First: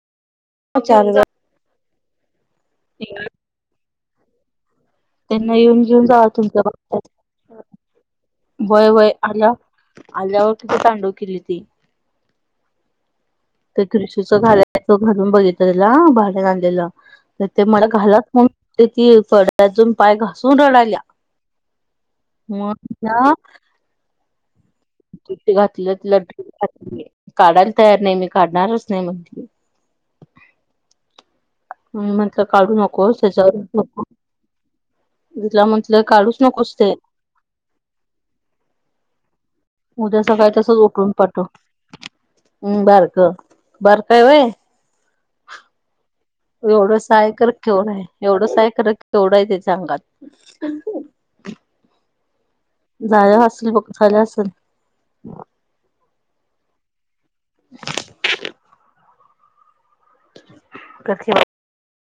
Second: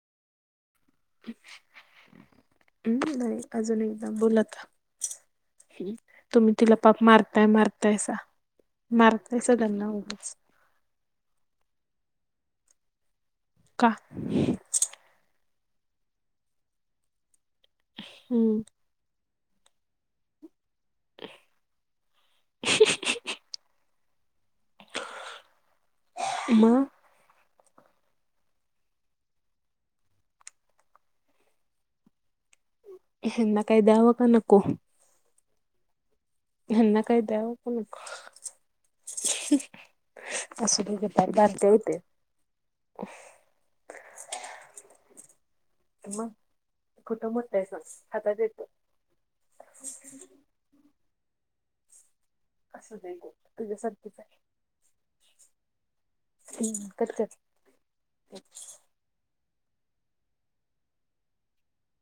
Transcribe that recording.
चार हजार. हम् नाही, अजून एकदा बोल आता. त्यांना येऊन ह् घेऊन जावा तुम्ही तुमच्या तिला पाप बगतात मारताय मारताय सा. मारतायसा त्यांना उगच. त सांडव केली ती. ते का कृषीच घालायचं, घालून बघितल तिला भाड्यान आणलेलं. ते मढ घालत म्ह हम्म ती पडद्यातून पाय घासून रडाल्या. मछ. [inaudible] [inaudible] मग काढायला तयार नाही, मी काढणारच नाही म्हणली. म्हटलं काढू नको त्याच्यावर ह्यांना काय नको, द्यावं का नको मी तिला म्हंटलं काढूच नकोस ते ह्यांना काय द्यावं का नको? उद्या सकाळी असू दे ग काय [inaudible] हुत्यय. हम् बारकं, बारकं हाय व्हय? मग? एवढंस हाय कुठं तर मोठा आहे सांग केवढं हाय? हातात एवढंस येत हाय तर केवढं हाय त्याच्या अंगात? झाय असेल बघ झालं असेल. हम कट कर. कट केला ब.